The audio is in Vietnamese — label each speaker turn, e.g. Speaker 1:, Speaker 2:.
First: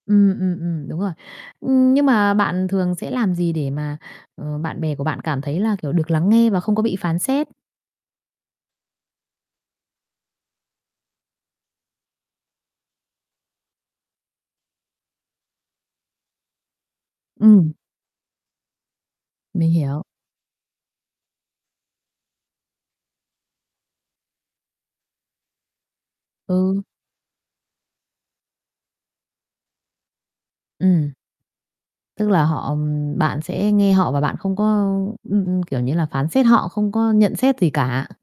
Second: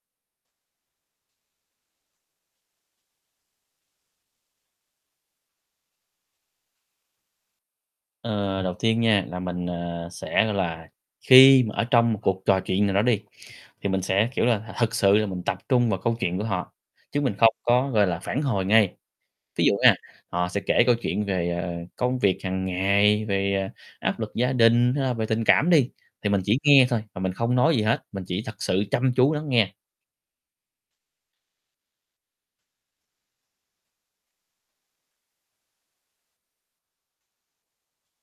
Speaker 1: Ừm, ừm, ừm, đúng rồi. Nhưng mà bạn thường sẽ làm gì để mà, ờ, bạn bè của bạn cảm thấy là, kiểu, được lắng nghe và không có bị phán xét?
Speaker 2: Ờ, đầu tiên nha, là mình, ờ, sẽ, gọi là, khi mà ở trong một cuộc trò chuyện nào đó đi, thì mình sẽ, kiểu là, thực sự là mình tập trung vào câu chuyện của họ, chứ mình không
Speaker 1: Ừm.
Speaker 2: có, gọi là, phản hồi ngay. Ví
Speaker 1: Mình
Speaker 2: dụ nghe,
Speaker 1: hiểu.
Speaker 2: họ sẽ kể câu chuyện về, ờ, công việc hằng ngày, về, ờ, áp lực gia đình, hay là về tình cảm đi, thì mình chỉ
Speaker 1: Ừ.
Speaker 2: nghe thôi và mình không nói gì hết, mình chỉ thật sự chăm chú lắng nghe.
Speaker 1: Ừm. Tức là họ bạn sẽ nghe họ và bạn không có ưm, ưm, kiểu như là, phán xét họ, không có nhận xét gì cả.